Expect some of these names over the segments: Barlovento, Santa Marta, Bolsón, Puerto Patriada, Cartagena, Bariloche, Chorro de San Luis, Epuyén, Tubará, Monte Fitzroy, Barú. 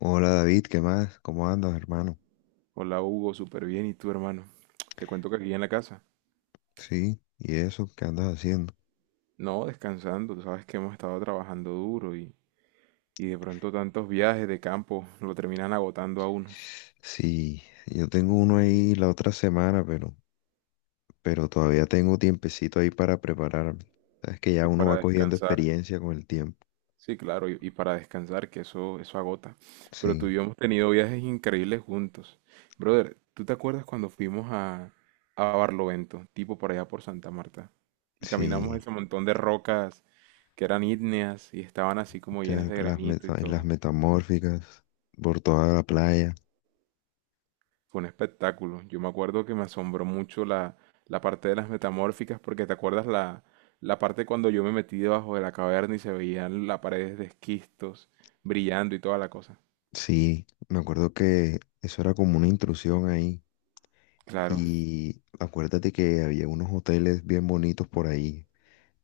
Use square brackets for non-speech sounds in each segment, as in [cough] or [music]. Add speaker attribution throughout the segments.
Speaker 1: Hola David, ¿qué más? ¿Cómo andas, hermano?
Speaker 2: Hola Hugo, súper bien. ¿Y tú, hermano? Te cuento que aquí en la casa.
Speaker 1: Sí, ¿y eso? ¿Qué andas haciendo?
Speaker 2: No, descansando. Tú sabes que hemos estado trabajando duro y de pronto tantos viajes de campo lo terminan agotando a uno.
Speaker 1: Sí, yo tengo uno ahí la otra semana, pero todavía tengo tiempecito ahí para prepararme. Sabes que ya
Speaker 2: Y
Speaker 1: uno va
Speaker 2: para
Speaker 1: cogiendo
Speaker 2: descansar,
Speaker 1: experiencia con el tiempo.
Speaker 2: sí, claro, y para descansar, que eso agota. Pero tú
Speaker 1: Sí,
Speaker 2: y yo hemos tenido viajes increíbles juntos. Brother, ¿tú te acuerdas cuando fuimos a Barlovento, tipo por allá por Santa Marta? Y caminamos
Speaker 1: sí,
Speaker 2: ese montón de rocas que eran ígneas y estaban así como llenas de granito y
Speaker 1: las
Speaker 2: todo.
Speaker 1: metamórficas por toda la playa.
Speaker 2: Fue un espectáculo. Yo me acuerdo que me asombró mucho la parte de las metamórficas, porque te acuerdas la parte cuando yo me metí debajo de la caverna y se veían las paredes de esquistos brillando y toda la cosa.
Speaker 1: Sí, me acuerdo que eso era como una intrusión ahí.
Speaker 2: Claro,
Speaker 1: Y acuérdate que había unos hoteles bien bonitos por ahí.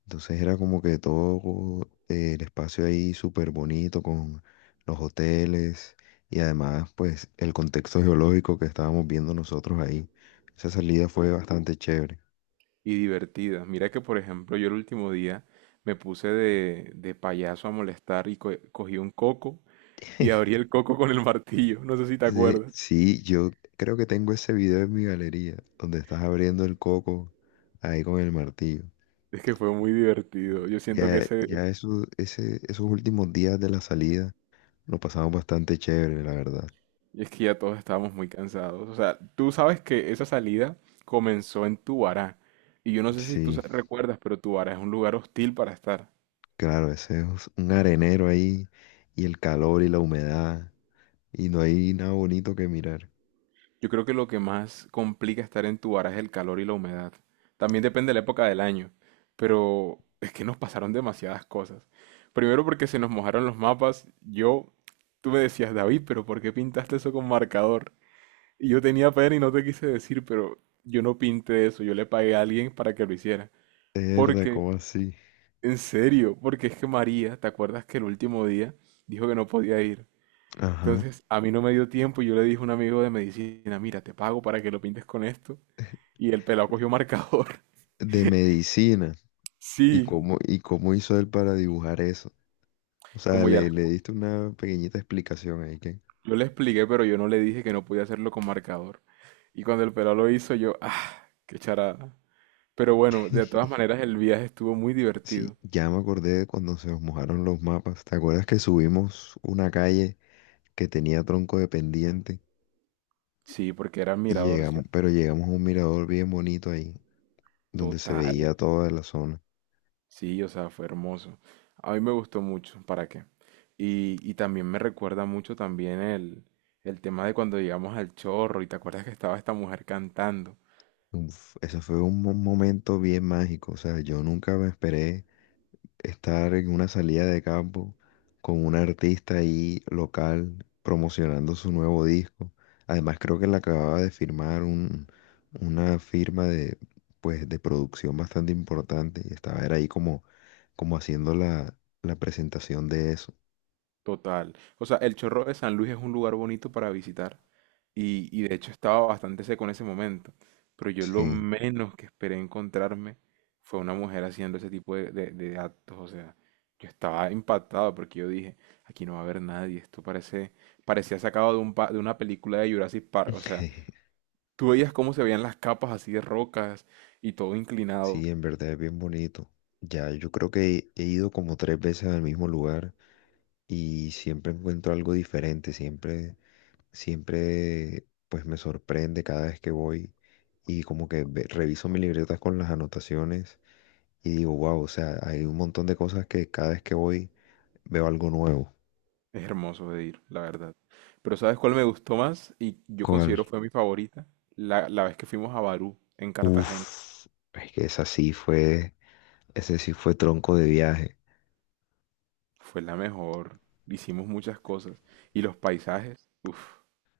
Speaker 1: Entonces era como que todo el espacio ahí súper bonito con los hoteles y además pues el contexto geológico que estábamos viendo nosotros ahí. Esa salida fue bastante chévere.
Speaker 2: y divertida. Mira que, por ejemplo, yo el último día me puse de payaso a molestar y cogí un coco y abrí
Speaker 1: [laughs]
Speaker 2: el coco con el martillo. No sé si te
Speaker 1: Sí,
Speaker 2: acuerdas.
Speaker 1: sí, yo creo que tengo ese video en mi galería donde estás abriendo el coco ahí con el martillo.
Speaker 2: Es que fue muy divertido. Yo siento que
Speaker 1: Ya,
Speaker 2: ese.
Speaker 1: ya eso, ese, esos últimos días de la salida lo pasamos bastante chévere, la verdad.
Speaker 2: Y es que ya todos estábamos muy cansados. O sea, tú sabes que esa salida comenzó en Tubará. Y yo no sé si tú
Speaker 1: Sí.
Speaker 2: recuerdas, pero Tubará es un lugar hostil para estar.
Speaker 1: Claro, ese es un arenero ahí y el calor y la humedad y no hay nada bonito que mirar.
Speaker 2: Yo creo que lo que más complica estar en Tubará es el calor y la humedad. También depende de la época del año. Pero es que nos pasaron demasiadas cosas. Primero porque se nos mojaron los mapas. Yo, tú me decías, David, pero ¿por qué pintaste eso con marcador? Y yo tenía pena y no te quise decir, pero yo no pinté eso. Yo le pagué a alguien para que lo hiciera.
Speaker 1: Verdad,
Speaker 2: Porque...
Speaker 1: ¿cómo así?
Speaker 2: En serio, porque es que María, ¿te acuerdas que el último día dijo que no podía ir?
Speaker 1: Ajá.
Speaker 2: Entonces, a mí no me dio tiempo y yo le dije a un amigo de medicina, mira, te pago para que lo pintes con esto. Y el pelado cogió marcador. [laughs]
Speaker 1: De medicina. ¿Y
Speaker 2: Sí,
Speaker 1: cómo, y cómo hizo él para dibujar eso? O sea,
Speaker 2: como ya
Speaker 1: le,
Speaker 2: la-
Speaker 1: le diste una pequeñita explicación ahí que...
Speaker 2: yo le expliqué, pero yo no le dije que no podía hacerlo con marcador. Y cuando el pelado lo hizo, yo, ah, qué charada. Pero bueno, de todas
Speaker 1: [laughs]
Speaker 2: maneras, el viaje estuvo muy divertido.
Speaker 1: Sí, ya me acordé de cuando se nos mojaron los mapas. ¿Te acuerdas que subimos una calle que tenía tronco de pendiente
Speaker 2: Sí, porque era
Speaker 1: y
Speaker 2: mirador,
Speaker 1: llegamos,
Speaker 2: ¿cierto?
Speaker 1: pero llegamos a un mirador bien bonito ahí, donde se
Speaker 2: Total.
Speaker 1: veía toda la zona?
Speaker 2: Sí, o sea, fue hermoso. A mí me gustó mucho, ¿para qué? Y también me recuerda mucho también el tema de cuando llegamos al Chorro y te acuerdas que estaba esta mujer cantando.
Speaker 1: Uf, eso fue un momento bien mágico, o sea, yo nunca me esperé estar en una salida de campo con un artista ahí local promocionando su nuevo disco. Además, creo que le acababa de firmar una firma de, pues, de producción bastante importante y estaba era ahí como, como haciendo la presentación de eso.
Speaker 2: Total. O sea, el Chorro de San Luis es un lugar bonito para visitar. Y de hecho estaba bastante seco en ese momento. Pero yo lo
Speaker 1: Sí.
Speaker 2: menos que esperé encontrarme fue una mujer haciendo ese tipo de actos. O sea, yo estaba impactado porque yo dije, aquí no va a haber nadie. Esto parece, parecía sacado de de una película de Jurassic Park. O sea,
Speaker 1: [laughs]
Speaker 2: tú veías cómo se veían las capas así de rocas y todo inclinado.
Speaker 1: Sí, en verdad es bien bonito. Ya, yo creo que he ido como tres veces al mismo lugar. Y siempre encuentro algo diferente, siempre, siempre pues me sorprende cada vez que voy y como que reviso mi libreta con las anotaciones y digo, wow, o sea, hay un montón de cosas que cada vez que voy veo algo nuevo.
Speaker 2: Es hermoso de ir, la verdad. Pero ¿sabes cuál me gustó más? Y yo
Speaker 1: ¿Cuál?
Speaker 2: considero fue mi favorita. La vez que fuimos a Barú, en Cartagena.
Speaker 1: Uf, es que esa sí fue, ese sí fue tronco de viaje,
Speaker 2: Fue la mejor. Hicimos muchas cosas. Y los paisajes, uff,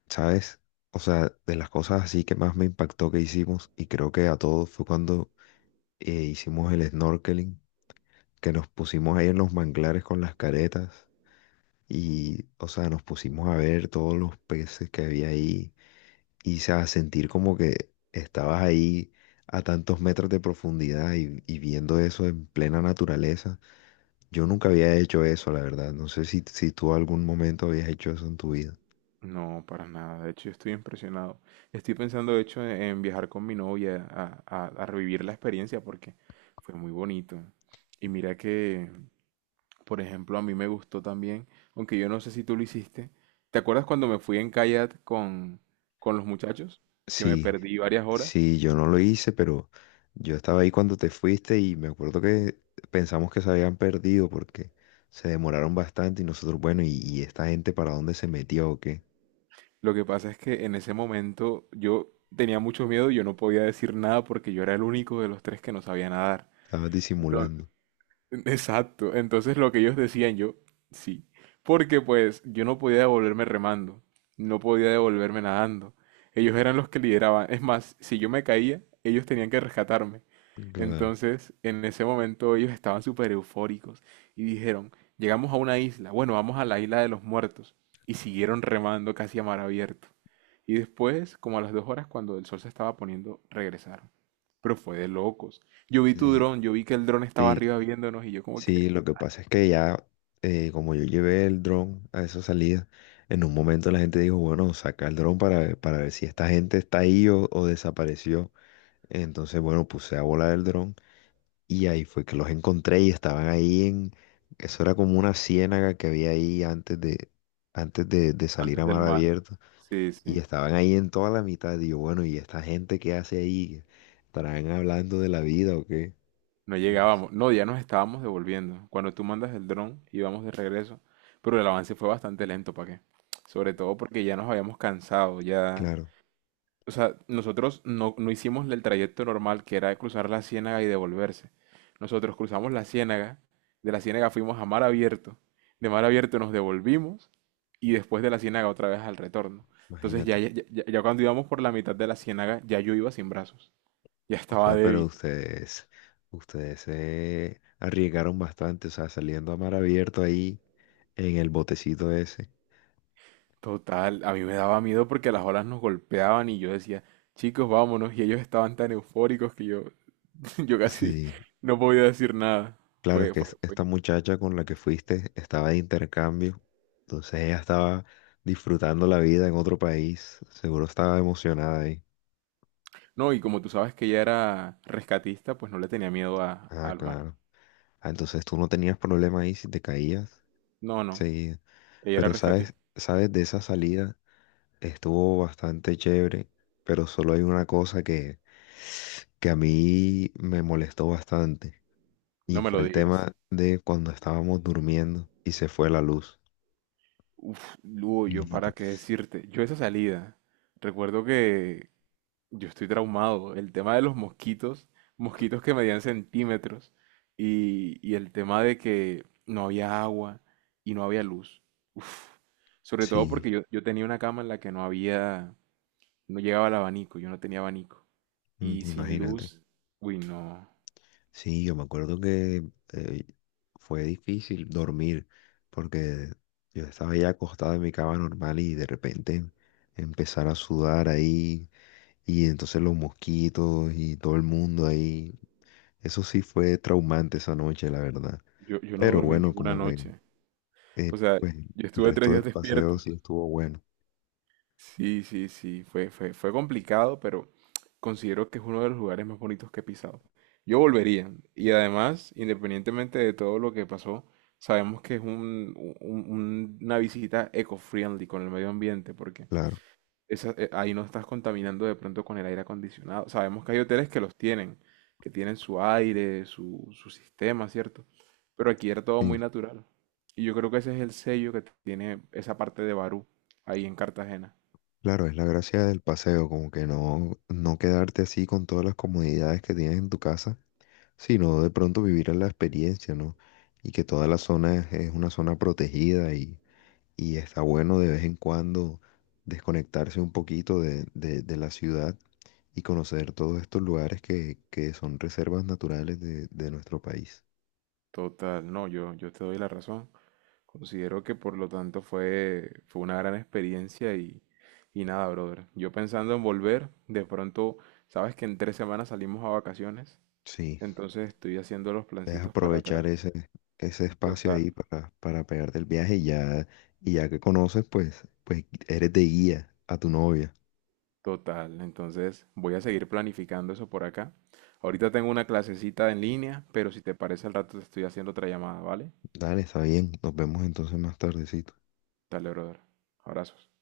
Speaker 1: ¿sabes? O sea, de las cosas así que más me impactó que hicimos y creo que a todos fue cuando hicimos el snorkeling que nos pusimos ahí en los manglares con las caretas. Y, o sea, nos pusimos a ver todos los peces que había ahí y, o sea, sentir como que estabas ahí a tantos metros de profundidad y viendo eso en plena naturaleza. Yo nunca había hecho eso, la verdad. No sé si tú algún momento habías hecho eso en tu vida.
Speaker 2: no, para nada. De hecho, yo estoy impresionado. Estoy pensando, de hecho, en viajar con mi novia a revivir la experiencia porque fue muy bonito. Y mira que, por ejemplo, a mí me gustó también, aunque yo no sé si tú lo hiciste. ¿Te acuerdas cuando me fui en kayak con los muchachos? Que me
Speaker 1: Sí,
Speaker 2: perdí varias horas.
Speaker 1: sí, yo no lo hice, pero yo estaba ahí cuando te fuiste y me acuerdo que pensamos que se habían perdido porque se demoraron bastante y nosotros, bueno, ¿y esta gente para dónde se metió o qué?
Speaker 2: Lo que pasa es que en ese momento yo tenía mucho miedo y yo no podía decir nada porque yo era el único de los tres que no sabía nadar.
Speaker 1: Estabas disimulando.
Speaker 2: Exacto. Entonces lo que ellos decían yo, sí. Porque pues yo no podía devolverme remando, no podía devolverme nadando. Ellos eran los que lideraban. Es más, si yo me caía, ellos tenían que rescatarme.
Speaker 1: Claro.
Speaker 2: Entonces, en ese momento ellos estaban súper eufóricos y dijeron, llegamos a una isla, bueno, vamos a la isla de los muertos. Y siguieron remando casi a mar abierto. Y después, como a las 2 horas, cuando el sol se estaba poniendo, regresaron. Pero fue de locos. Yo vi tu
Speaker 1: Eh,
Speaker 2: dron, yo vi que el dron estaba
Speaker 1: Sí,
Speaker 2: arriba viéndonos y yo como
Speaker 1: sí,
Speaker 2: que
Speaker 1: lo que pasa es que ya, como yo llevé el dron a esa salida, en un momento la gente dijo, bueno, saca el dron para, para ver si esta gente está ahí o desapareció. Entonces, bueno, puse a volar el dron y ahí fue que los encontré y estaban ahí en, eso era como una ciénaga que había ahí antes de salir
Speaker 2: antes
Speaker 1: a
Speaker 2: del
Speaker 1: mar
Speaker 2: mar.
Speaker 1: abierto
Speaker 2: Sí,
Speaker 1: y
Speaker 2: sí.
Speaker 1: estaban ahí en toda la mitad. Y yo, bueno, ¿y esta gente qué hace ahí? ¿Estarán hablando de la vida o qué?
Speaker 2: No
Speaker 1: Y no.
Speaker 2: llegábamos. No, ya nos estábamos devolviendo. Cuando tú mandas el dron, íbamos de regreso. Pero el avance fue bastante lento, ¿para qué? Sobre todo porque ya nos habíamos cansado, ya.
Speaker 1: Claro.
Speaker 2: O sea, nosotros no, no hicimos el trayecto normal que era cruzar la ciénaga y devolverse. Nosotros cruzamos la ciénaga, de la ciénaga fuimos a mar abierto, de mar abierto nos devolvimos y después de la ciénaga otra vez al retorno. Entonces ya,
Speaker 1: Imagínate.
Speaker 2: ya, ya- ya cuando íbamos por la mitad de la ciénaga, ya yo iba sin brazos, ya
Speaker 1: O
Speaker 2: estaba
Speaker 1: sea,
Speaker 2: débil.
Speaker 1: ustedes se arriesgaron bastante, o sea, saliendo a mar abierto ahí en el botecito ese.
Speaker 2: Total, a mí me daba miedo porque las olas nos golpeaban y yo decía, chicos, vámonos, y ellos estaban tan eufóricos que yo, [laughs] yo casi
Speaker 1: Sí.
Speaker 2: no podía decir nada.
Speaker 1: Claro, es
Speaker 2: Fue,
Speaker 1: que
Speaker 2: fue, fue
Speaker 1: esta muchacha con la que fuiste estaba de intercambio, entonces ella estaba disfrutando la vida en otro país, seguro estaba emocionada ahí.
Speaker 2: No, y como tú sabes que ella era rescatista, pues no le tenía miedo a,
Speaker 1: Ah,
Speaker 2: al mar.
Speaker 1: claro. Ah, entonces tú no tenías problema ahí si te caías.
Speaker 2: No, no,
Speaker 1: Sí,
Speaker 2: ella era
Speaker 1: pero sabes,
Speaker 2: rescatista.
Speaker 1: sabes de esa salida. Estuvo bastante chévere, pero solo hay una cosa que a mí me molestó bastante y
Speaker 2: No me
Speaker 1: fue
Speaker 2: lo
Speaker 1: el
Speaker 2: digas.
Speaker 1: tema de cuando estábamos durmiendo y se fue la luz.
Speaker 2: Uf, Lugo, yo
Speaker 1: Imagínate.
Speaker 2: para qué decirte. Yo esa salida, recuerdo que yo estoy traumado. El tema de los mosquitos, mosquitos que medían centímetros, y el tema de que no había agua y no había luz. Uf, sobre todo
Speaker 1: Sí,
Speaker 2: porque yo tenía una cama en la que no había, no llegaba el abanico, yo no tenía abanico.
Speaker 1: mm,
Speaker 2: Y sin
Speaker 1: imagínate.
Speaker 2: luz, uy, no.
Speaker 1: Sí, yo me acuerdo que eh, fue difícil dormir porque yo estaba ya acostado en mi cama normal y de repente empezar a sudar ahí y entonces los mosquitos y todo el mundo ahí. Eso sí fue traumante esa noche, la verdad.
Speaker 2: Yo no
Speaker 1: Pero
Speaker 2: dormí
Speaker 1: bueno,
Speaker 2: ninguna
Speaker 1: como que
Speaker 2: noche. O sea,
Speaker 1: pues,
Speaker 2: yo
Speaker 1: el
Speaker 2: estuve tres
Speaker 1: resto
Speaker 2: días
Speaker 1: del
Speaker 2: despierto.
Speaker 1: paseo sí estuvo bueno,
Speaker 2: Sí, sí, sí, fue complicado, pero considero que es uno de los lugares más bonitos que he pisado. Yo volvería. Y además, independientemente de todo lo que pasó, sabemos que es una visita eco-friendly con el medio ambiente, porque
Speaker 1: claro.
Speaker 2: ahí no estás contaminando de pronto con el aire acondicionado. Sabemos que hay hoteles que los tienen, que tienen su aire, su sistema, ¿cierto? Pero aquí era todo
Speaker 1: Sí,
Speaker 2: muy natural. Y yo creo que ese es el sello que tiene esa parte de Barú, ahí en Cartagena.
Speaker 1: claro, es la gracia del paseo, como que no, no quedarte así con todas las comodidades que tienes en tu casa, sino de pronto vivir la experiencia, ¿no? Y que toda la zona es una zona protegida y está bueno de vez en cuando desconectarse un poquito de la ciudad y conocer todos estos lugares que son reservas naturales de nuestro país.
Speaker 2: Total, no, yo te doy la razón. Considero que por lo tanto fue una gran experiencia y nada, brother. Yo pensando en volver, de pronto, sabes que en 3 semanas salimos a vacaciones,
Speaker 1: Sí,
Speaker 2: entonces estoy haciendo los
Speaker 1: debes
Speaker 2: plancitos para atrás.
Speaker 1: aprovechar ese espacio
Speaker 2: Total.
Speaker 1: ahí para pegarte el viaje y ya que conoces, pues eres de guía a tu novia.
Speaker 2: Total, entonces voy a seguir planificando eso por acá. Ahorita tengo una clasecita en línea, pero si te parece al rato te estoy haciendo otra llamada, ¿vale?
Speaker 1: Dale, está bien, nos vemos entonces más tardecito.
Speaker 2: Dale, brother. Abrazos.